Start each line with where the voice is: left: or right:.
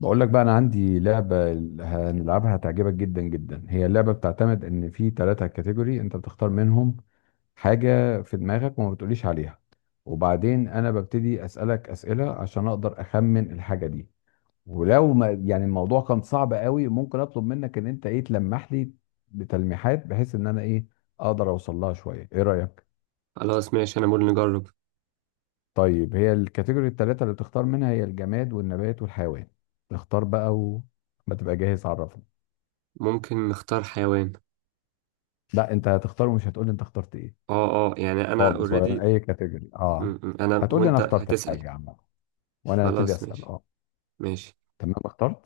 left: بقول لك بقى، انا عندي لعبه هنلعبها هتعجبك جدا جدا. هي اللعبه بتعتمد ان في ثلاثه كاتيجوري انت بتختار منهم حاجه في دماغك وما بتقوليش عليها، وبعدين انا ببتدي اسالك اسئله عشان اقدر اخمن الحاجه دي. ولو ما يعني الموضوع كان صعب قوي، ممكن اطلب منك ان انت ايه، تلمح لي بتلميحات بحيث ان انا ايه، اقدر اوصل لها شويه. ايه رايك؟
right: خلاص ماشي، انا بقول نجرب.
left: طيب، هي الكاتيجوري الثلاثه اللي بتختار منها هي الجماد والنبات والحيوان. اختار بقى، وما تبقى جاهز عرفني.
right: ممكن نختار حيوان.
left: لا، انت هتختار ومش هتقول لي انت اخترت ايه
right: اه اه، يعني انا
left: خالص، ولا من
right: اوريدي.
left: اي كاتيجوري. اه،
right: انا
left: هتقول لي انا
right: وانت
left: اخترت
right: هتسأل.
left: الحاجه عامه وانا هبتدي
right: خلاص
left: اسال.
right: ماشي
left: اه،
right: ماشي.
left: تمام اخترت.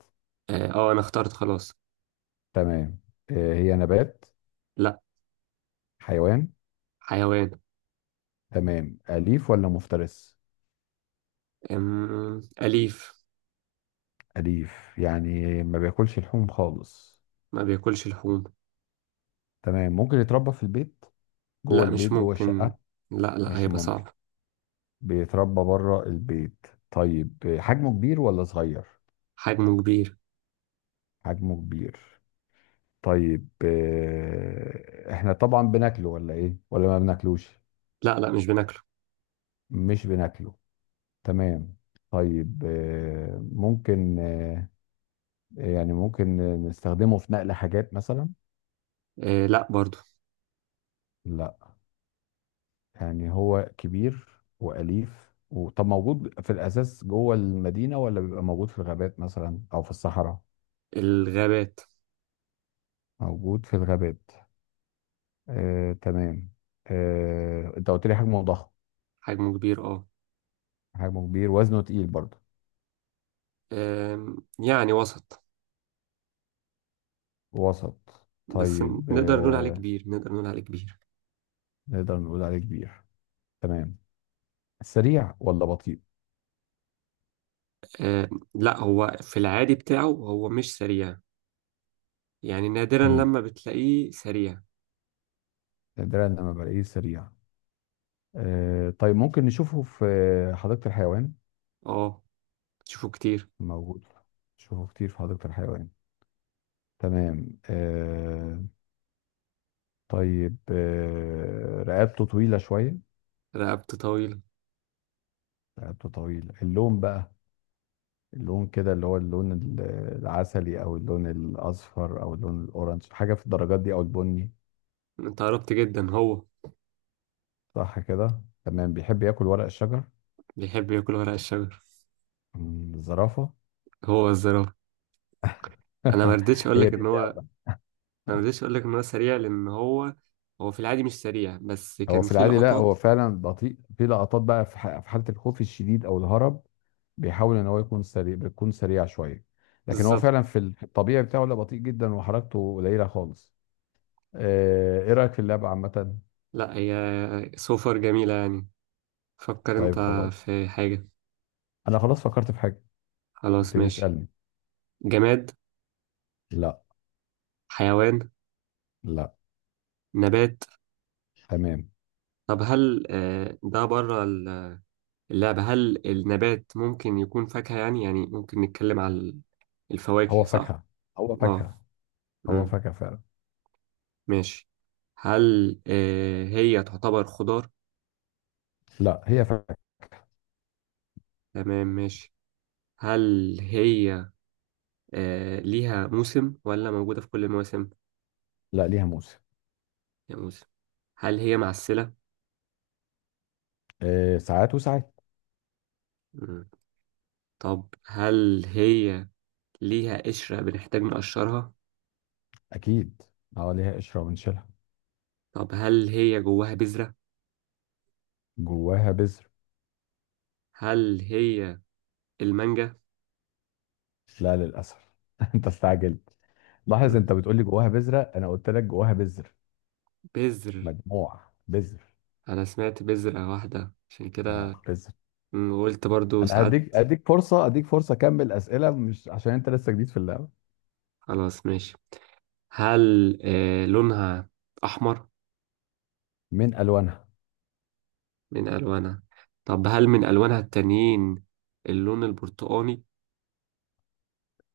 right: اه آه، انا اخترت خلاص.
left: تمام. آه، هي نبات؟
right: لا.
left: حيوان.
right: حيوان.
left: تمام، اليف ولا مفترس؟
right: أليف.
left: اليف يعني ما بياكلش لحوم خالص.
right: ما بياكلش لحوم.
left: تمام، ممكن يتربى في البيت؟ جوه
right: لا مش
left: البيت، جوه
right: ممكن.
left: الشقه؟
right: لا لا،
left: مش
right: هيبقى
left: ممكن.
right: صعب.
left: بيتربى بره البيت. طيب حجمه كبير ولا صغير؟
right: حجمه كبير.
left: حجمه كبير. طيب احنا طبعا بناكله ولا ايه، ولا ما بناكلوش؟
right: لا لا مش بناكله.
left: مش بناكله. تمام. طيب آه، ممكن آه، يعني ممكن نستخدمه في نقل حاجات مثلا؟
right: آه، لا برضو.
left: لا. يعني هو كبير وأليف، وطب موجود في الأساس جوه المدينة، ولا بيبقى موجود في الغابات مثلا أو في الصحراء؟
right: الغابات.
left: موجود في الغابات. آه، تمام. آه، انت قلت لي حجمه ضخم.
right: حجمه كبير اه.
left: حجمه كبير، وزنه تقيل برضه؟
right: يعني وسط.
left: وسط.
right: بس
left: طيب
right: نقدر نقول عليه كبير.
left: نقدر نقول عليه كبير. تمام. سريع ولا بطيء؟
right: آه، لا، هو في العادي بتاعه هو مش سريع، يعني نادرا
left: امم
right: لما بتلاقيه سريع.
left: نادرا لما بلاقيه سريع. آه طيب، ممكن نشوفه في حديقة الحيوان؟
right: اه، تشوفه كتير.
left: موجود. نشوفه كتير في حديقة الحيوان. تمام آه. طيب آه، رقبته طويلة شوية؟
right: رقبته طويلة.
left: رقبته طويلة. اللون بقى، اللون كده اللي هو اللون العسلي، او اللون الاصفر، او اللون الاورنج، حاجة في الدرجات دي، او البني.
right: انت قربت جدا، هو
left: صح كده، تمام. بيحب ياكل ورق الشجر.
right: بيحب ياكل ورق الشجر.
left: الزرافة.
right: هو الزرافة. انا ما رضيتش اقول
left: هي
right: لك
left: دي.
right: ان هو انا ما رضيتش اقول لك ان هو سريع، لان هو هو في العادي مش سريع بس
left: هو
right: كان
left: في
right: في
left: العادي، لا
right: لقطات.
left: هو فعلا بطيء. في لقطات بقى في حالة الخوف الشديد او الهرب، بيحاول ان هو يكون سريع، بيكون سريع شوية. لكن هو فعلا
right: بالظبط.
left: في في الطبيعي بتاعه، لا بطيء جدا، وحركته قليلة خالص. آه، ايه رأيك في اللعبة عامة؟
right: لا، هي سوفر جميلة يعني. فكر انت
left: طيب خلاص،
right: في حاجة.
left: انا خلاص فكرت في حاجة.
right: خلاص
left: ابتدي
right: ماشي.
left: اسألني.
right: جماد.
left: لا.
right: حيوان.
left: لا.
right: نبات.
left: تمام.
right: طب، هل ده بره اللعبة؟ هل النبات ممكن يكون فاكهة؟ يعني ممكن نتكلم على
left: هو
right: الفواكه، صح؟
left: فاكهة. هو
right: اه.
left: فاكهة. هو
right: امم.
left: فاكهة فعلا.
right: ماشي. هل هي تعتبر خضار؟
left: لا، هي فاكهة.
right: تمام ماشي. هل هي ليها موسم ولا موجودة في كل المواسم؟
left: لا، ليها موسم.
right: يا موسم. هل هي معسلة؟
left: آه، ساعات وساعات.
right: مم. طب هل هي ليها قشرة بنحتاج نقشرها؟
left: اكيد، اه ليها قشرة ونشيلها.
right: طب هل هي جواها بذرة؟
left: جواها بذر.
right: هل هي المانجا؟
left: لا للاسف. انت استعجلت. لاحظ،
right: مم.
left: انت بتقول لي جواها بذره، انا قلت لك جواها بذر.
right: بذر.
left: مجموع، بذر.
right: انا سمعت بذرة واحدة عشان
left: آه،
right: كده.
left: بذر.
right: قلت برضو
left: انا
right: ساعات.
left: هديك اديك فرصه اديك فرصه اكمل اسئله، مش عشان انت لسه جديد في اللعبه.
right: خلاص ماشي. هل لونها احمر؟
left: من الوانها.
right: من الوانها. طب، هل من الوانها التانيين اللون البرتقاني؟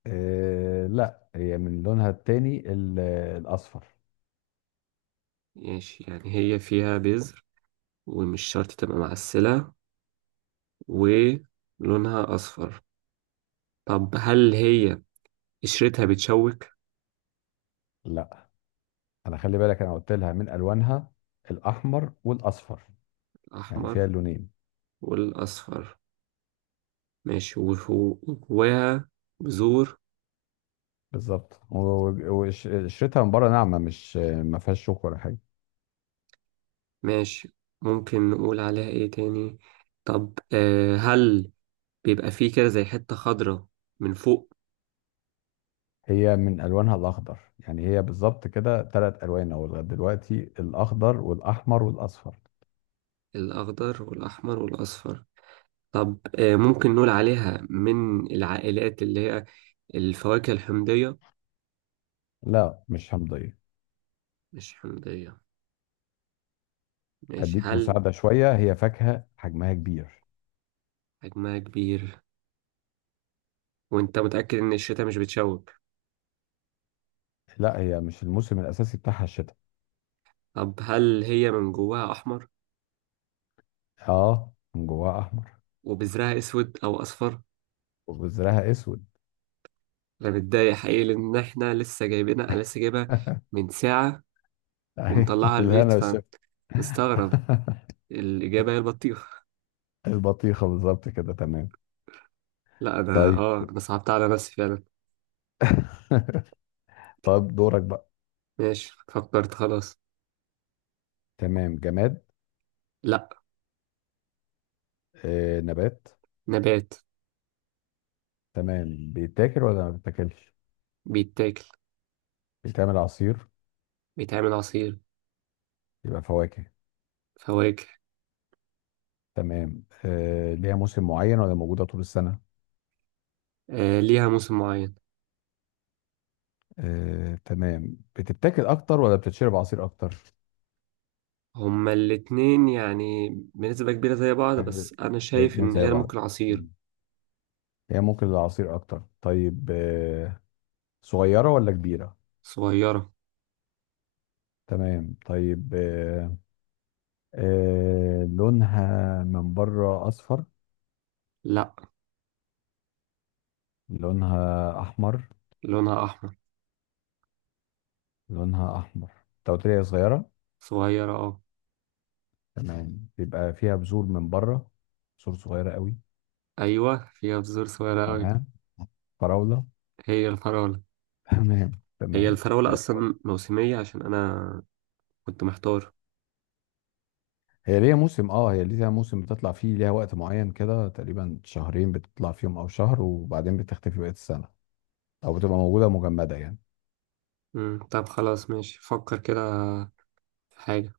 left: إيه لا، هي من لونها التاني الاصفر.
right: ماشي، يعني هي فيها بذر ومش شرط تبقى معسلة ولونها اصفر. طب، هل هي قشرتها بتشوك؟
left: لا، انا خلي بالك، انا قلت لها من الوانها الاحمر والاصفر، يعني فيها
right: الاحمر
left: اللونين.
right: والاصفر. ماشي، وجواها بذور.
left: بالظبط. وقشرتها من بره ناعمه، مش ما فيهاش شوك ولا حاجه.
right: ماشي، ممكن نقول عليها ايه تاني. طب هل بيبقى فيه كده زي حتة خضراء من فوق؟
left: هي من الوانها الاخضر، يعني هي بالظبط كده ثلاث الوان او لغايه دلوقتي: الاخضر والاحمر والاصفر.
right: الأخضر والأحمر والأصفر. طب ممكن نقول عليها من العائلات اللي هي الفواكه الحمضية؟
left: لا مش همضيه.
right: مش حمضية. ماشي.
left: اديك
right: هل
left: مساعده شويه، هي فاكهه حجمها كبير.
right: حجمها كبير؟ وانت متأكد ان الشتاء مش بتشوك؟
left: لا، هي مش الموسم الاساسي بتاعها الشتاء.
right: طب، هل هي من جواها أحمر
left: اه، من جواها احمر.
right: وبذرها أسود أو أصفر؟
left: وبذرها اسود.
right: أنا متضايق حقيقي لأن احنا لسه جايبينها، أنا لسه جايبها من ساعة
left: ايوه،
right: ومطلعها
left: بالهنا
right: البيت.
left: والشفا.
right: مستغرب. الإجابة هي البطيخ.
left: البطيخه بالظبط كده، تمام.
right: لا،
left: طيب.
right: أنا صعبت على نفسي فعلا.
left: طب دورك بقى.
right: ماشي، فكرت خلاص.
left: تمام. جماد؟
right: لا.
left: آه نبات؟
right: نبات.
left: تمام. بيتاكل ولا ما بيتاكلش؟
right: بيتاكل.
left: بيتعمل عصير.
right: بيتعمل عصير.
left: يبقى فواكه.
right: فواكه.
left: تمام، آه ليها موسم معين ولا موجودة طول السنة؟
right: ليها موسم معين.
left: آه تمام. بتتاكل أكتر ولا بتتشرب عصير أكتر؟
right: هما الاتنين يعني بنسبة كبيرة زي بعض،
left: آه،
right: بس أنا شايف
left: الاتنين
right: إن
left: زي
right: هي
left: بعض.
right: ممكن عصير.
left: مم. هي ممكن العصير أكتر. طيب آه، صغيرة ولا كبيرة؟
right: صغيرة.
left: تمام. طيب آه، آه لونها من بره أصفر؟
right: لا،
left: لونها أحمر.
right: لونها أحمر.
left: لونها أحمر. أنت قلت لي هي صغيرة.
right: صغيرة آه.
left: تمام، بيبقى فيها بذور من بره، بذور صغيرة قوي؟
right: أيوة، فيها بذور صغيرة أوي.
left: تمام. فراولة.
right: هي الفراولة.
left: تمام،
right: هي
left: تمام.
right: الفراولة أصلا موسمية عشان أنا كنت محتار.
left: هي ليها موسم، اه هي ليها موسم بتطلع فيه، ليها وقت معين كده، تقريبا شهرين بتطلع فيهم او شهر، وبعدين بتختفي بقية السنة، او بتبقى موجودة مجمدة يعني.
right: طب خلاص ماشي، فكر كده حاجة.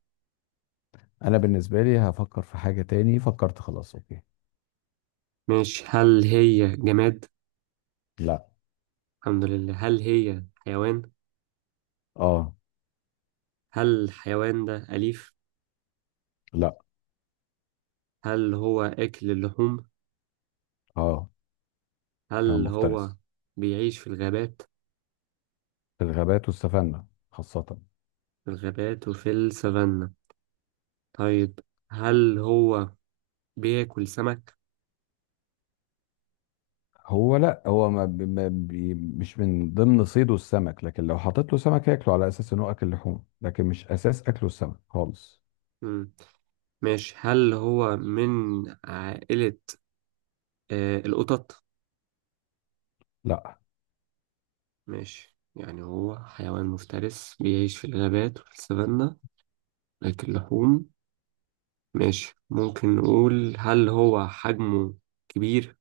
left: انا بالنسبة لي هفكر في حاجة تاني. فكرت خلاص، اوكي.
right: ماشي، هل هي جماد؟
left: لا.
right: الحمد لله. هل هي حيوان؟
left: اه.
right: هل الحيوان ده أليف؟
left: لا.
right: هل هو أكل اللحوم؟
left: اه، انا
right: هل هو
left: مفترس.
right: بيعيش في الغابات؟
left: في الغابات والسفنة خاصة.
right: في الغابات وفي السفانة. طيب، هل هو بياكل سمك؟
left: هو لا، هو ما بي ما بي مش من ضمن صيده السمك، لكن لو حطيت له سمك هياكله على اساس انه اكل لحوم، لكن مش اساس اكله السمك خالص.
right: مم. ماشي، هل هو من عائلة القطط؟
left: لا.
right: ماشي، يعني هو حيوان مفترس بيعيش في الغابات وفي السفانة، بياكل لحوم. ماشي، ممكن نقول هل هو حجمه كبير؟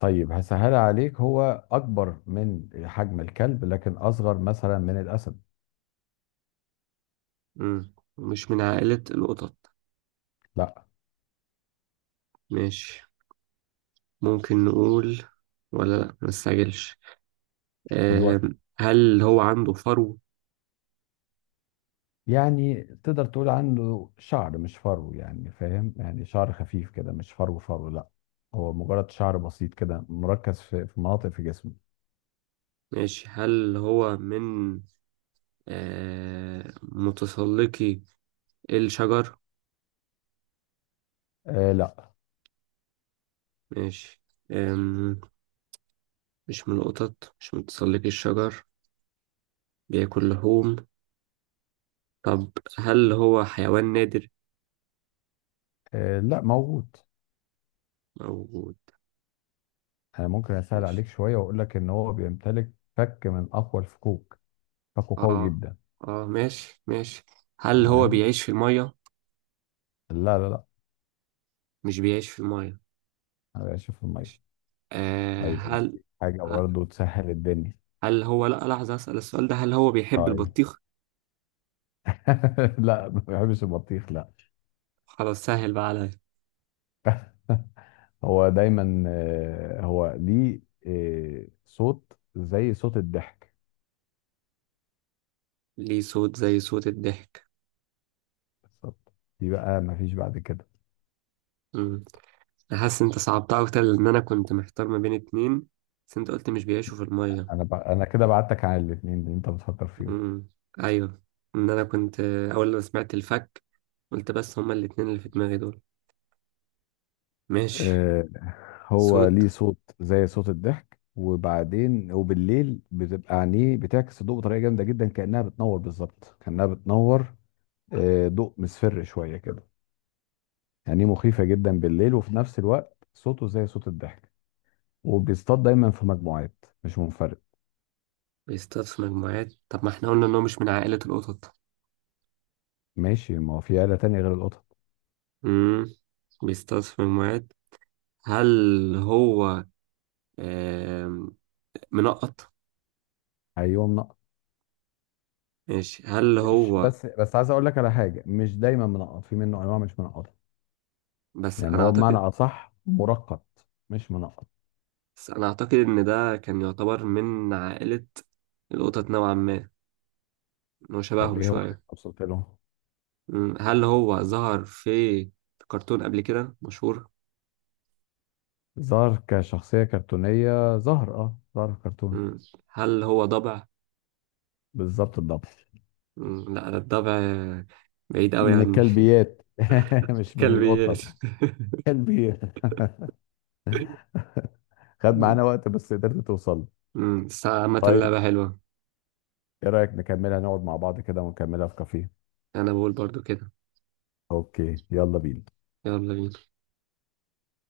left: طيب، هسهل عليك، هو أكبر من حجم الكلب لكن أصغر مثلا من الأسد.
right: مم. مش من عائلة القطط.
left: لا.
right: ماشي، ممكن نقول، ولا لا، مستعجلش.
left: خد وقتك.
right: هل هو عنده فرو؟
left: يعني تقدر تقول عنه شعر مش فرو، يعني فاهم يعني شعر خفيف كده، مش فرو فرو، لا. هو مجرد شعر بسيط كده مركز في مناطق في جسمه.
right: ماشي، هل هو من متسلقي الشجر؟
left: آه لا.
right: ماشي. آم، مش من القطط، مش من متسلقي الشجر، بياكل لحوم. طب، هل هو حيوان نادر؟
left: آه لا، موجود.
right: موجود.
left: أنا ممكن أسهل
right: ماشي
left: عليك شوية وأقول لك إن هو بيمتلك فك من أقوى الفكوك، فكه قوي
right: اه
left: جدا.
right: اه، ماشي ماشي. هل هو
left: تمام.
right: بيعيش في المية؟
left: لا لا لا.
right: مش بيعيش في المية.
left: أنا شوف المية.
right: آه
left: طيب
right: هل
left: أديك حاجة
right: ه-
left: برضه تسهل الدنيا.
right: هل هو، لا لحظة، أسأل السؤال ده، هل هو بيحب
left: طيب.
right: البطيخ؟
left: لا، ما بحبش البطيخ، لا.
right: خلاص سهل بقى عليا.
left: هو دايما آه، هو ليه آه، صوت زي صوت الضحك.
right: ليه صوت زي صوت الضحك.
left: بالظبط. دي بقى ما فيش بعد كده.
right: مم. أنا حاسس أنت صعبتها أكتر لأن أنا كنت محتار ما بين اتنين، بس أنت قلت مش بيعيشوا في المية.
left: انا كده بعدتك عن الاثنين اللي انت بتفكر فيهم.
right: مم. أيوه، إن أنا كنت أول ما سمعت الفك قلت بس هما الاتنين اللي في دماغي دول. ماشي.
left: آه، هو
right: صوت.
left: ليه صوت زي صوت الضحك، وبعدين وبالليل بتبقى عينيه بتعكس الضوء بطريقه جامده جدا، كانها بتنور، بالظبط كانها بتنور. آه، ضوء مصفر شويه كده، يعني مخيفه جدا بالليل، وفي نفس الوقت صوته زي صوت الضحك. وبيصطاد دايما في مجموعات مش منفرد.
right: بيصطاد في مجموعات. طب، ما احنا قلنا ان هو مش من عائلة القطط؟
left: ماشي، ما هو في آلة تانية غير القطط.
right: امم بيصطاد في مجموعات. هل هو آم، منقط؟
left: ايوه منقط.
right: ماشي، هل
left: مش
right: هو،
left: بس عايز اقول لك على حاجة، مش دايما منقط، في منه انواع مش منقطة،
right: بس
left: يعني
right: انا
left: هو بمعنى
right: اعتقد
left: اصح مرقط مش منقط.
right: بس انا اعتقد ان ده كان يعتبر من عائلة القطط نوعا ما، ان هو
left: طب
right: شبههم
left: ايه هو اللي
right: شوية.
left: وصلت له؟
right: مم. هل هو ظهر في كرتون قبل كده مشهور؟
left: ظهر كشخصية كرتونية، ظهر، اه ظهر في كرتون.
right: مم. هل هو ضبع؟
left: بالظبط الضبط.
right: مم. لا، ده الضبع بعيد قوي
left: من
right: عني.
left: الكلبيات. مش من
right: كلبيات.
left: القطط. كلبيات. خد
right: مم.
left: معانا وقت، بس قدرت توصل.
right: مم. بس عامة
left: طيب،
right: لعبة حلوة.
left: ايه رأيك نكملها، نقعد مع بعض كده ونكملها في كافيه؟
right: انا بقول برضو كده.
left: اوكي، يلا بينا.
right: يلا بينا.